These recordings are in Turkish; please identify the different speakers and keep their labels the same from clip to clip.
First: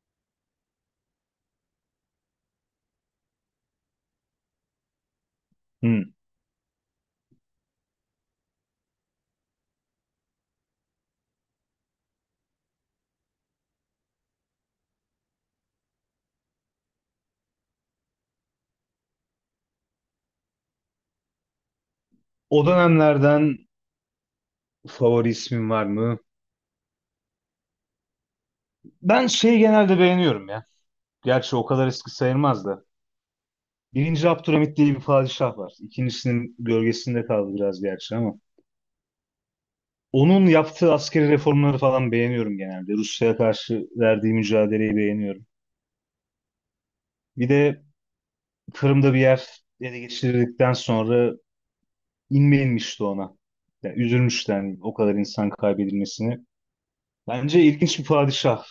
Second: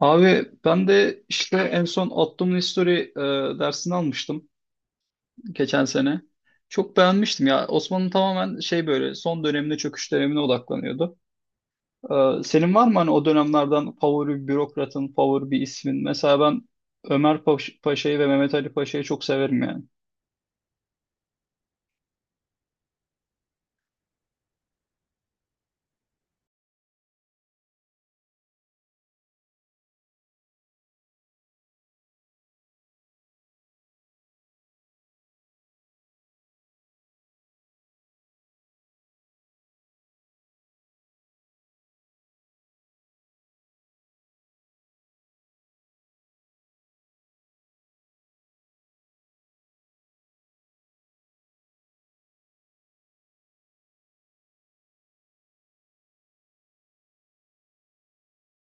Speaker 1: Abi ben de işte en son Ottoman History dersini almıştım geçen
Speaker 2: Hmm.
Speaker 1: sene. Çok beğenmiştim ya. Osmanlı tamamen şey böyle son dönemine çöküş dönemine odaklanıyordu. Senin var mı hani o dönemlerden favori bir bürokratın, favori bir ismin? Mesela ben Ömer Paşa'yı ve Mehmet Ali Paşa'yı çok severim yani.
Speaker 2: O dönemlerden favori ismin var mı? Ben şeyi genelde beğeniyorum ya. Gerçi o kadar eski sayılmaz da. Birinci Abdülhamit diye bir padişah var. İkincisinin gölgesinde kaldı biraz gerçi ama. Onun yaptığı askeri reformları falan beğeniyorum genelde. Rusya'ya karşı verdiği mücadeleyi beğeniyorum. Bir de Kırım'da bir yer ele geçirdikten sonra inme inmişti ona. Yani üzülmüştü yani o kadar insan kaybedilmesini. Bence ilginç bir padişah.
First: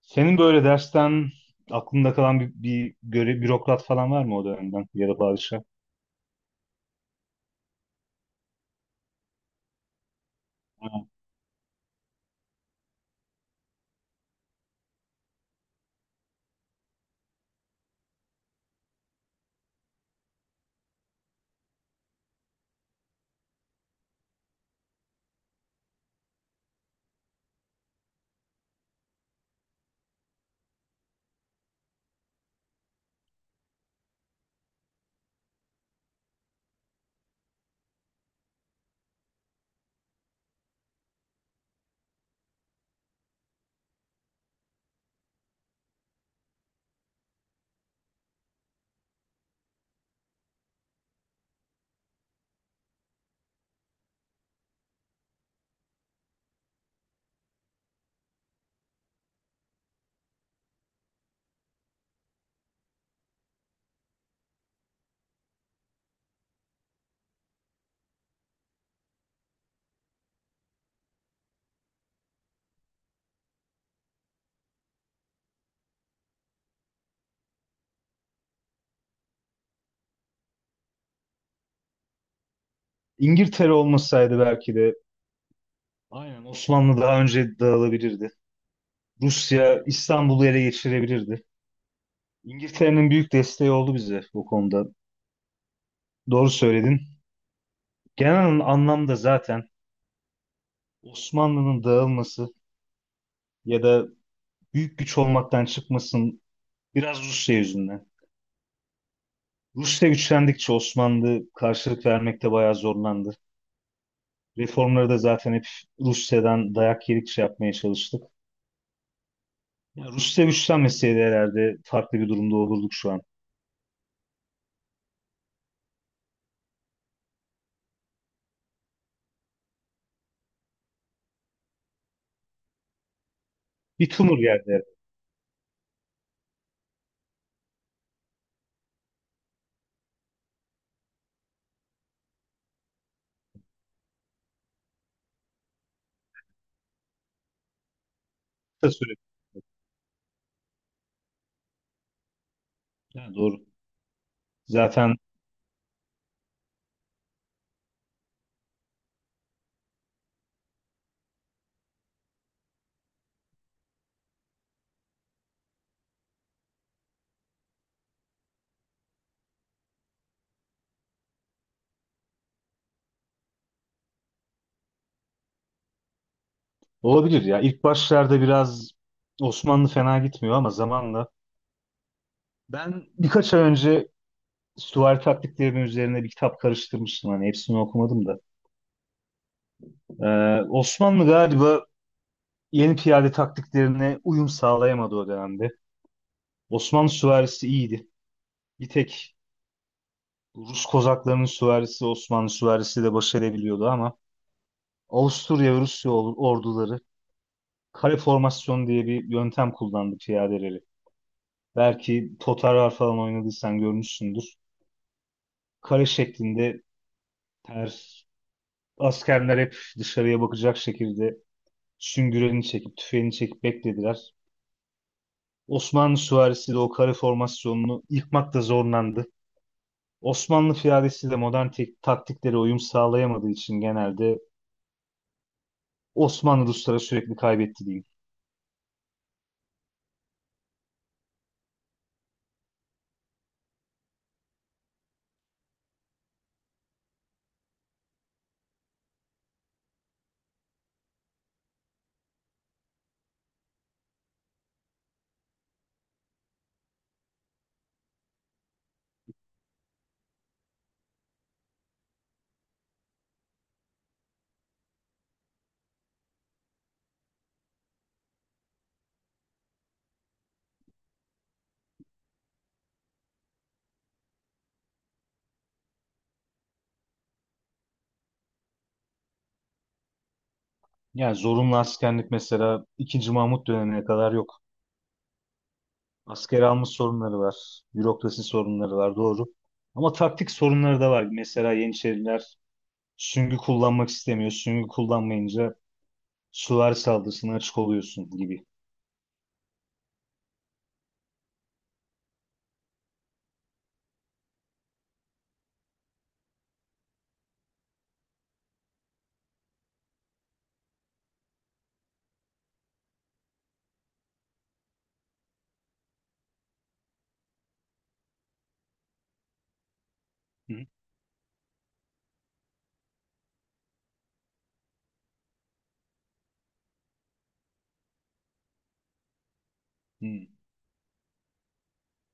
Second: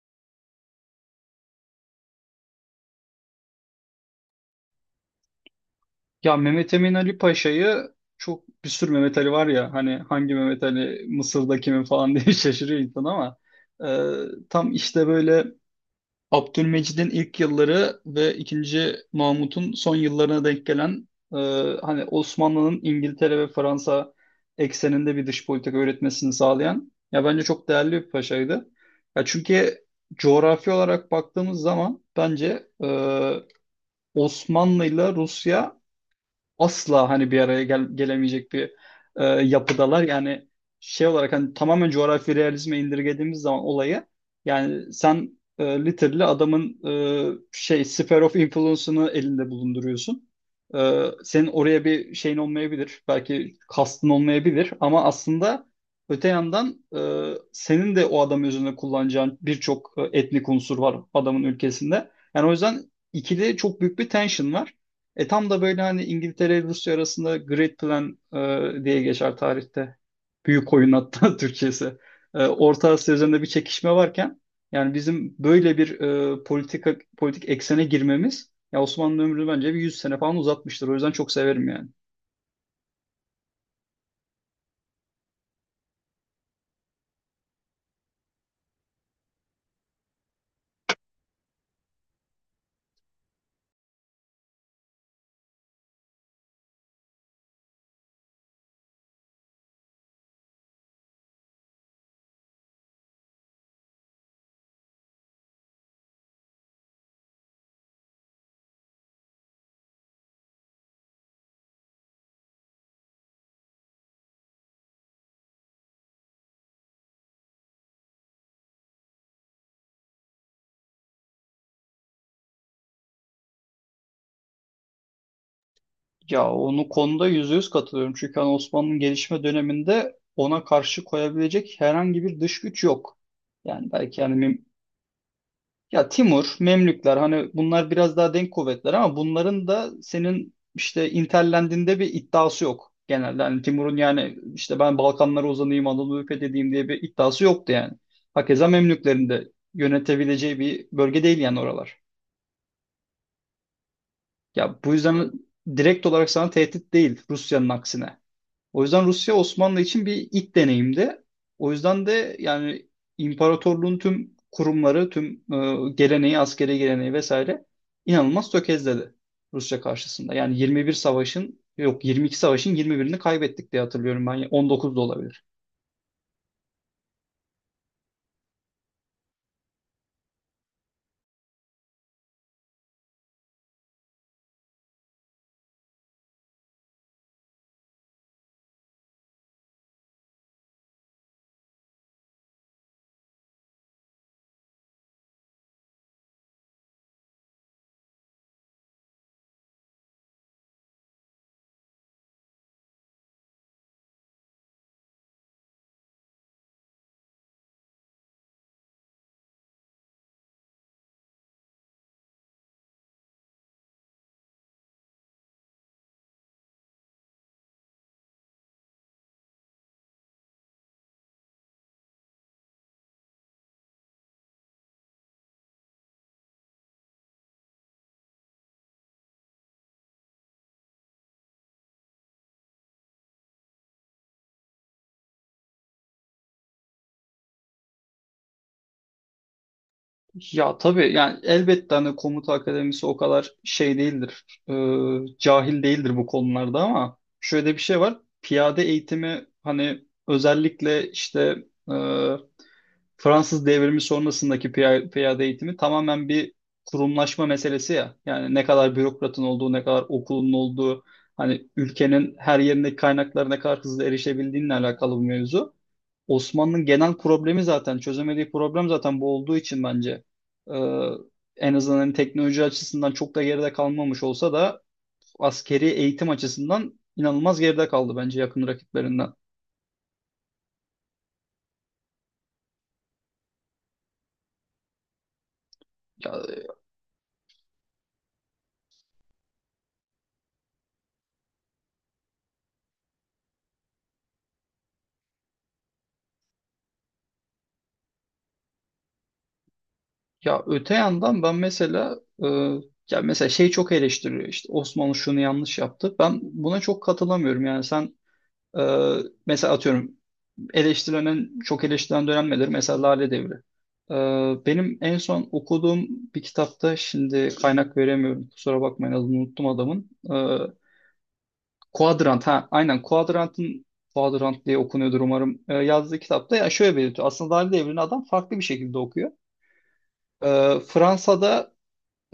Speaker 2: Senin böyle dersten aklında kalan bir bürokrat falan var mı o dönemden ya da padişah?
Speaker 1: Ya Mehmet Emin Ali Paşa'yı çok, bir sürü Mehmet Ali var ya, hani hangi Mehmet
Speaker 2: Ha.
Speaker 1: Ali, Mısır'da kimin falan diye şaşırıyor insan ama tam işte böyle Abdülmecid'in ilk yılları ve ikinci Mahmut'un son yıllarına denk gelen, hani Osmanlı'nın İngiltere ve Fransa ekseninde bir dış politika üretmesini sağlayan, ya bence çok değerli bir paşaydı. Ya çünkü coğrafi olarak baktığımız zaman bence Osmanlı ile Rusya asla hani bir araya gelemeyecek bir yapıdalar. Yani şey olarak hani tamamen coğrafi realizme indirgediğimiz zaman olayı, yani sen literally adamın şey, sphere of influence'ını elinde bulunduruyorsun. Senin oraya bir şeyin olmayabilir. Belki kastın olmayabilir ama aslında öte yandan senin de o adam üzerine kullanacağın birçok etnik unsur var adamın ülkesinde. Yani o yüzden ikili çok büyük bir tension var. Tam da böyle hani İngiltere ile Rusya arasında Great Plan diye geçer tarihte. Büyük oyun hatta Türkçesi. Orta Asya üzerinde bir çekişme varken yani bizim böyle bir politik eksene girmemiz ya, Osmanlı ömrünü bence bir 100 sene falan uzatmıştır. O yüzden çok severim yani.
Speaker 2: İngiltere olmasaydı belki de aynen Osmanlı daha önce dağılabilirdi. Rusya İstanbul'u ele geçirebilirdi. İngiltere'nin büyük desteği oldu bize bu konuda. Doğru söyledin. Genel anlamda zaten Osmanlı'nın dağılması ya da büyük güç olmaktan çıkmasın biraz Rusya yüzünden. Rusya güçlendikçe Osmanlı karşılık vermekte bayağı zorlandı. Reformları da zaten hep Rusya'dan dayak yedikçe yapmaya çalıştık. Ya Rusya güçlenmeseydi herhalde farklı bir durumda olurduk şu an.
Speaker 1: Ya onu konuda %100 katılıyorum. Çünkü hani Osmanlı'nın gelişme döneminde ona karşı koyabilecek herhangi bir dış güç yok. Yani
Speaker 2: Bir
Speaker 1: belki
Speaker 2: tumur
Speaker 1: yani.
Speaker 2: geldi.
Speaker 1: Ya Timur, Memlükler, hani bunlar biraz daha denk kuvvetler ama bunların da senin işte interlendiğinde bir iddiası yok genelde. Hani Timur'un yani işte ben Balkanlara uzanayım, Anadolu'yu fethedeyim diye bir iddiası yoktu yani. Hakeza
Speaker 2: Kısa süre.
Speaker 1: Memlüklerin de yönetebileceği bir bölge değil yani oralar.
Speaker 2: Ha, doğru.
Speaker 1: Ya bu
Speaker 2: Zaten
Speaker 1: yüzden direkt olarak sana tehdit değil, Rusya'nın aksine. O yüzden Rusya Osmanlı için bir ilk deneyimdi. O yüzden de yani imparatorluğun tüm kurumları, tüm geleneği, askeri geleneği vesaire inanılmaz tökezledi Rusya karşısında. Yani 21 savaşın, yok 22 savaşın 21'ini kaybettik diye hatırlıyorum ben. 19 da olabilir.
Speaker 2: olabilir ya. İlk başlarda biraz Osmanlı fena gitmiyor ama zamanla. Ben birkaç ay önce süvari taktiklerinin üzerine bir kitap karıştırmıştım. Hani hepsini okumadım da. Osmanlı galiba yeni piyade taktiklerine uyum sağlayamadı o dönemde. Osmanlı süvarisi iyiydi. Bir tek Rus kozaklarının süvarisi Osmanlı süvarisi de baş edebiliyordu ama Avusturya ve Rusya orduları kare formasyon diye bir yöntem kullandı piyadeleri. Belki Totarlar falan oynadıysan görmüşsündür. Kare şeklinde ters askerler hep dışarıya bakacak şekilde süngüreni çekip tüfeğini çekip beklediler. Osmanlı süvarisi de o kare formasyonunu yıkmakta zorlandı. Osmanlı piyadesi de modern taktiklere uyum sağlayamadığı için genelde Osmanlı Ruslara sürekli kaybetti diyeyim.
Speaker 1: Ya tabii yani, elbette hani komuta akademisi o kadar şey değildir, cahil değildir bu konularda, ama şöyle bir şey var. Piyade eğitimi hani özellikle işte e, Fransız devrimi sonrasındaki piyade eğitimi tamamen bir kurumlaşma meselesi ya. Yani ne kadar bürokratın olduğu, ne kadar okulun olduğu, hani ülkenin her yerindeki kaynaklara ne kadar hızlı erişebildiğinle alakalı bir mevzu. Osmanlı'nın genel problemi zaten, çözemediği problem zaten bu olduğu için bence e, en azından hani teknoloji açısından çok da geride kalmamış olsa da askeri eğitim açısından inanılmaz geride kaldı bence yakın rakiplerinden.
Speaker 2: Yani zorunlu askerlik mesela ikinci Mahmut dönemine kadar yok.
Speaker 1: Ya.
Speaker 2: Asker alma sorunları var. Bürokrasi sorunları var doğru. Ama taktik sorunları da var. Mesela Yeniçeriler süngü kullanmak istemiyor. Süngü kullanmayınca süvari saldırısına açık oluyorsun gibi.
Speaker 1: Ya öte yandan ben mesela ya mesela şey, çok eleştiriyor işte, Osmanlı şunu yanlış yaptı. Ben buna çok katılamıyorum yani. Sen e, mesela atıyorum, çok eleştirilen dönem nedir? Mesela Lale Devri. Benim en son okuduğum bir kitapta, şimdi kaynak veremiyorum kusura bakmayın, adını unuttum adamın. E,
Speaker 2: Hı
Speaker 1: Quadrant ha, aynen, Quadrant'ın, Quadrant diye okunuyordur umarım. Yazdığı kitapta ya şöyle belirtiyor. Aslında Lale Devri'ni adam farklı bir şekilde okuyor. E,
Speaker 2: hı.
Speaker 1: Fransa'da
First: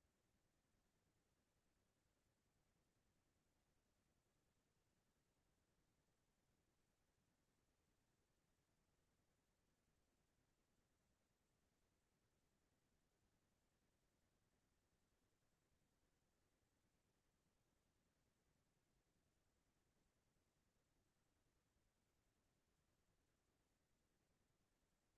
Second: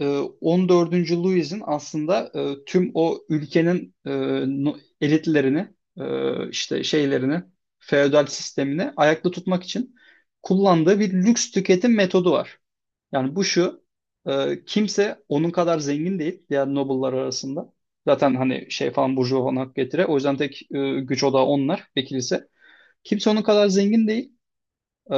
Speaker 1: e, 14. Louis'in aslında tüm o ülkenin elitlerini, işte şeylerini, feodal sistemini ayakta tutmak için kullandığı bir lüks tüketim metodu var. Yani bu şu, kimse onun kadar zengin değil diğer noble'lar arasında. Zaten hani şey falan, burjuva falan hak getire. O yüzden tek güç odağı onlar ve kilise. Kimse onun kadar zengin değil. E,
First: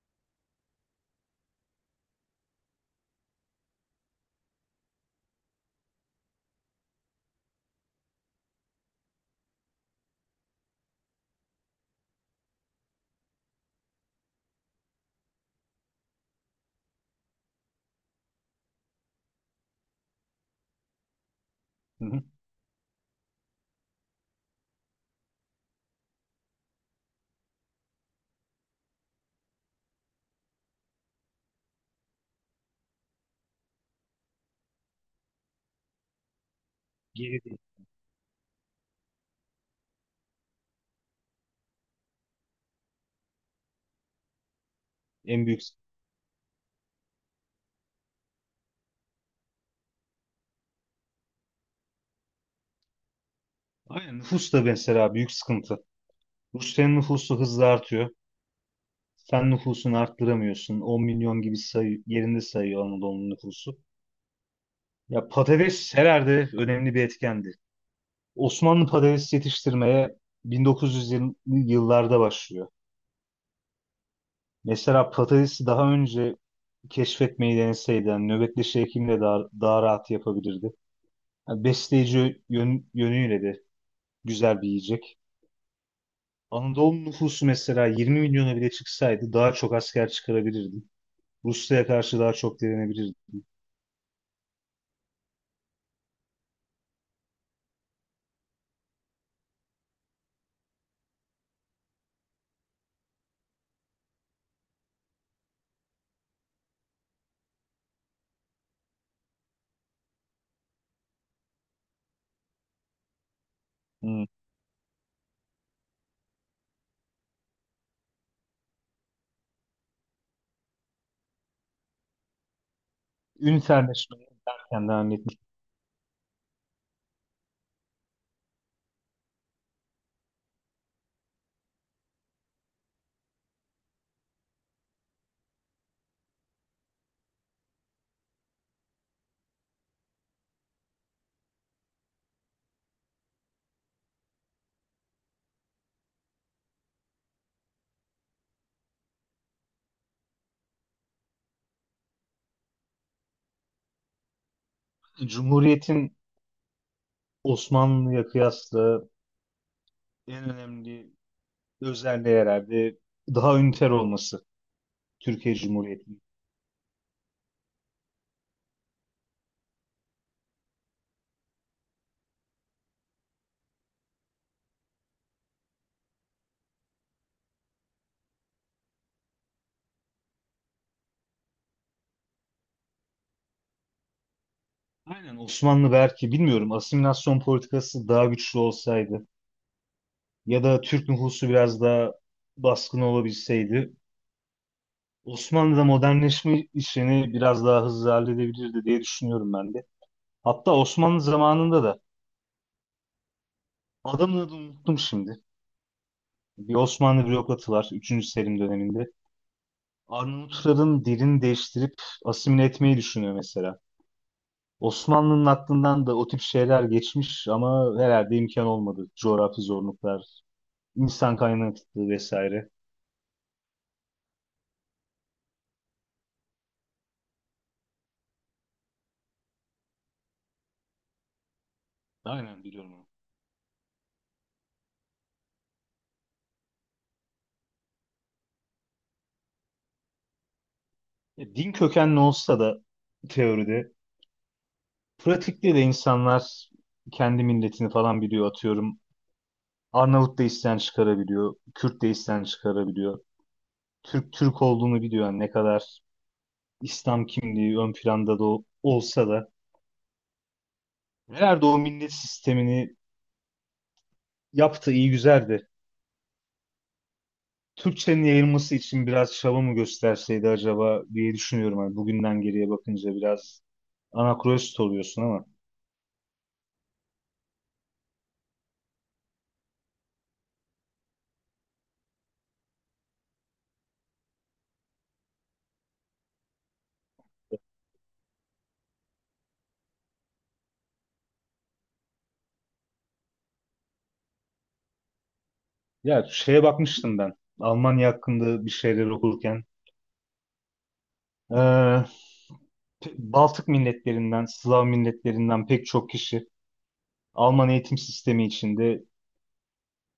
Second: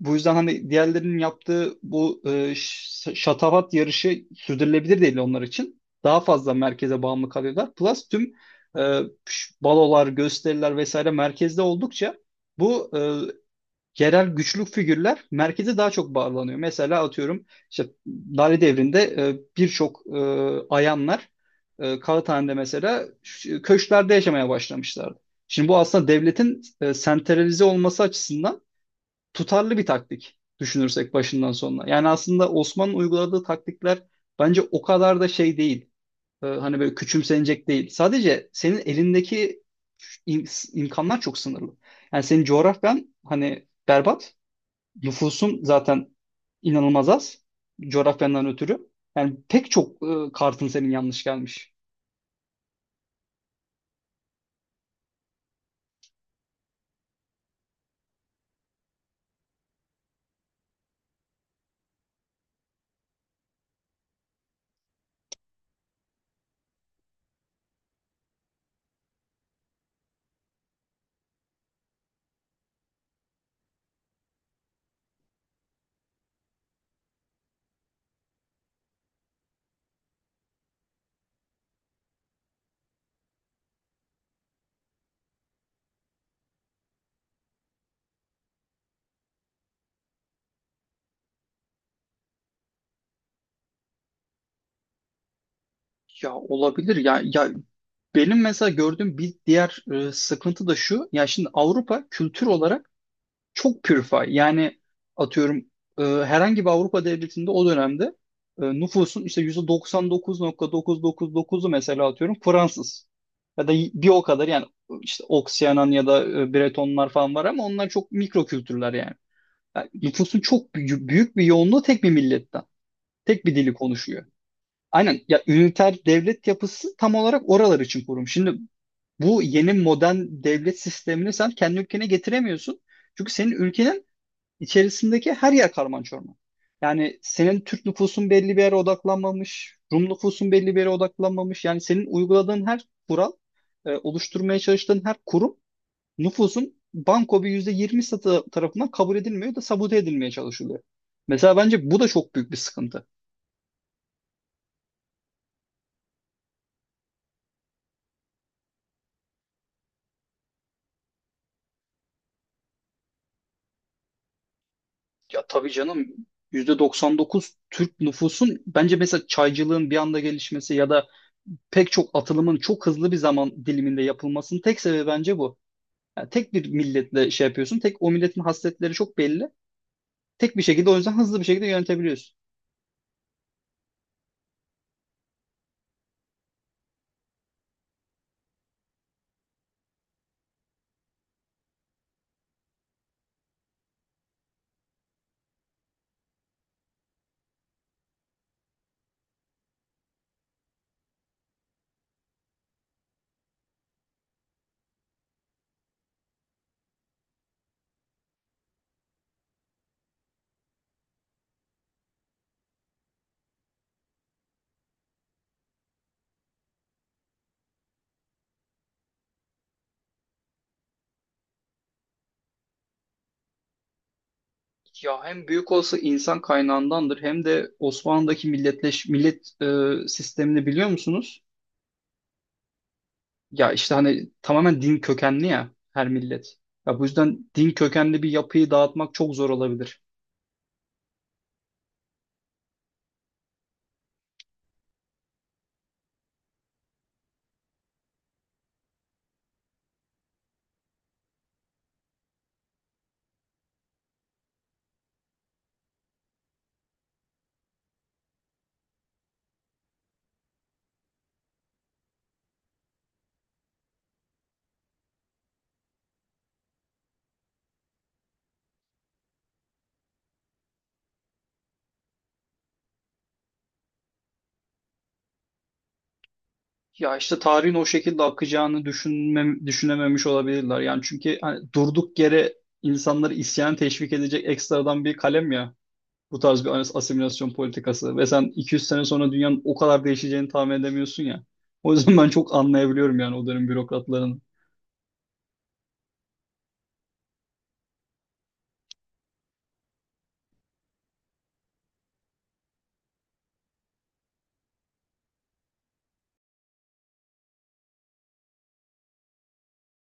Speaker 1: bu yüzden hani diğerlerinin yaptığı bu şatafat yarışı sürdürülebilir değil onlar için. Daha fazla merkeze bağımlı kalıyorlar. Plus tüm e, balolar, gösteriler vesaire merkezde oldukça bu yerel güçlük figürler merkeze daha çok bağlanıyor. Mesela atıyorum işte Lale Devri'nde birçok ayanlar
Speaker 2: Hı hı.
Speaker 1: Kağıthane'de mesela köşklerde yaşamaya başlamışlardı. Şimdi bu aslında devletin sentralize olması açısından tutarlı bir taktik, düşünürsek başından sonuna. Yani aslında Osman'ın uyguladığı taktikler bence o kadar da şey değil. Hani böyle
Speaker 2: Geri değil.
Speaker 1: küçümsenecek değil. Sadece senin elindeki imkanlar çok sınırlı. Yani senin coğrafyan hani berbat.
Speaker 2: En
Speaker 1: Nüfusun
Speaker 2: büyük.
Speaker 1: zaten inanılmaz az, coğrafyandan ötürü. Yani pek çok kartın senin yanlış gelmiş.
Speaker 2: Aynen nüfus da mesela büyük sıkıntı. Rusya'nın nüfusu hızla artıyor. Sen nüfusunu arttıramıyorsun. 10 milyon gibi sayı, yerinde sayıyor Anadolu'nun nüfusu. Ya patates herhalde önemli bir etkendi. Osmanlı patates yetiştirmeye 1920'li yıllarda başlıyor. Mesela patatesi daha önce keşfetmeyi deneseydi, yani nöbetleşi hekimle daha rahat yapabilirdi. Yani besleyici yönüyle de güzel bir yiyecek. Anadolu nüfusu mesela 20 milyona bile çıksaydı daha çok asker çıkarabilirdi. Rusya'ya karşı daha çok direnebilirdi.
Speaker 1: Ya olabilir ya benim mesela gördüğüm bir diğer sıkıntı da şu. Ya şimdi Avrupa kültür olarak çok pürfay. Yani atıyorum, herhangi bir Avrupa devletinde o dönemde nüfusun işte %99.999'u mesela atıyorum Fransız. Ya da bir o
Speaker 2: Hmm.
Speaker 1: kadar yani, işte Oksiyanan ya da Bretonlar falan var ama onlar çok mikro kültürler yani. Yani nüfusun çok, büyük, büyük bir yoğunluğu tek bir milletten. Tek bir dili konuşuyor.
Speaker 2: Ünferleşmeyi erken devam
Speaker 1: Aynen
Speaker 2: etmiş.
Speaker 1: ya, üniter devlet yapısı tam olarak oralar için kurulmuş. Şimdi bu yeni modern devlet sistemini sen kendi ülkene getiremiyorsun. Çünkü senin ülkenin İçerisindeki her yer karman çorman. Yani senin Türk nüfusun belli bir yere odaklanmamış, Rum nüfusun belli bir yere odaklanmamış. Yani senin uyguladığın her kural, oluşturmaya çalıştığın her kurum nüfusun banko bir %20 satı tarafından kabul edilmiyor, da sabote edilmeye çalışılıyor. Mesela bence bu da çok büyük bir sıkıntı.
Speaker 2: Cumhuriyet'in Osmanlı'ya kıyasla en önemli özelliği herhalde daha üniter olması
Speaker 1: Ya
Speaker 2: Türkiye
Speaker 1: tabii canım,
Speaker 2: Cumhuriyeti'nin.
Speaker 1: %99 Türk nüfusun bence, mesela çaycılığın bir anda gelişmesi ya da pek çok atılımın çok hızlı bir zaman diliminde yapılmasının tek sebebi bence bu. Yani tek bir milletle şey yapıyorsun. Tek o milletin hasletleri çok belli. Tek bir şekilde, o yüzden hızlı bir şekilde yönetebiliyorsun.
Speaker 2: Aynen Osmanlı belki bilmiyorum asimilasyon politikası daha güçlü olsaydı ya da Türk nüfusu biraz daha baskın olabilseydi Osmanlı'da modernleşme işini biraz daha hızlı halledebilirdi diye düşünüyorum ben de. Hatta Osmanlı zamanında da adamın adını unuttum şimdi. Bir Osmanlı bürokratı var üçüncü Selim döneminde. Arnavutların dilini değiştirip asimile etmeyi düşünüyor mesela. Osmanlı'nın aklından da o tip şeyler geçmiş ama herhalde imkan olmadı. Coğrafi zorluklar, insan kaynaklı vesaire.
Speaker 1: Ya hem büyük olası insan kaynağındandır, hem de Osmanlı'daki millet sistemini biliyor musunuz?
Speaker 2: Aynen biliyorum onu.
Speaker 1: Ya işte hani tamamen din kökenli ya her millet. Ya bu yüzden din kökenli bir yapıyı dağıtmak çok zor olabilir.
Speaker 2: Din kökenli olsa da teoride, pratikte de insanlar kendi milletini falan biliyor atıyorum. Arnavut da isten çıkarabiliyor, Kürt de isten çıkarabiliyor. Türk Türk olduğunu biliyor yani ne kadar İslam kimliği ön planda da olsa da. Herhalde o millet sistemini yaptı iyi güzel de Türkçenin yayılması için biraz çaba mı gösterseydi acaba diye düşünüyorum. Hani bugünden geriye bakınca biraz anakronist oluyorsun ama.
Speaker 1: Ya işte tarihin o şekilde akacağını düşünememiş olabilirler. Yani çünkü hani durduk yere insanları isyan teşvik edecek ekstradan bir kalem ya, bu tarz bir asimilasyon politikası. Ve sen 200 sene sonra dünyanın o kadar değişeceğini tahmin edemiyorsun ya. O yüzden ben çok anlayabiliyorum yani o dönem bürokratların.
Speaker 2: Ya şeye bakmıştım ben. Almanya hakkında bir şeyler okurken. Ee, Baltık milletlerinden, Slav milletlerinden pek çok kişi Alman eğitim sistemi içinde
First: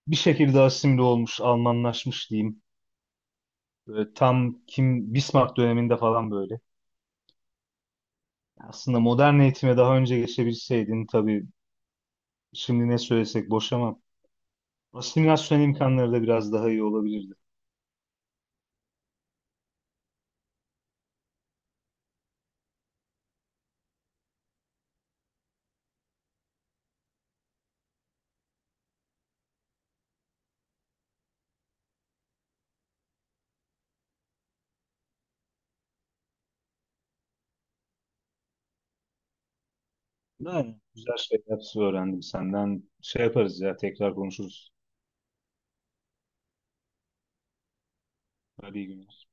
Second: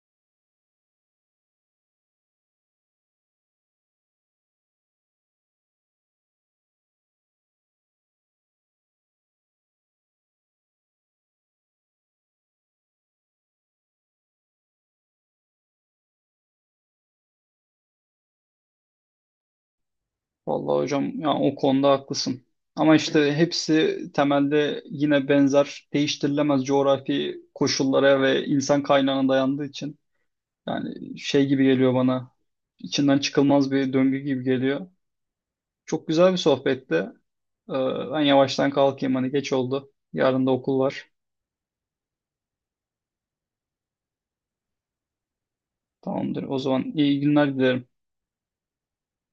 Speaker 2: bir şekilde asimile olmuş, Almanlaşmış diyeyim. Böyle tam kim Bismarck döneminde falan böyle. Aslında modern eğitime daha önce geçebilseydin tabii şimdi ne söylesek boş ama asimilasyon imkanları da biraz daha iyi olabilirdi.
Speaker 1: Vallahi hocam yani o konuda haklısın. Ama işte hepsi temelde yine benzer, değiştirilemez coğrafi koşullara ve insan kaynağına dayandığı için, yani şey gibi geliyor bana, içinden çıkılmaz bir döngü gibi geliyor. Çok güzel bir sohbetti. Ee, ben yavaştan kalkayım, hani geç oldu, yarın da okul
Speaker 2: Yani
Speaker 1: var.
Speaker 2: güzel şeyler öğrendim senden. Şey yaparız ya tekrar konuşuruz.
Speaker 1: Tamamdır, o zaman iyi günler dilerim.
Speaker 2: Hadi iyi günler.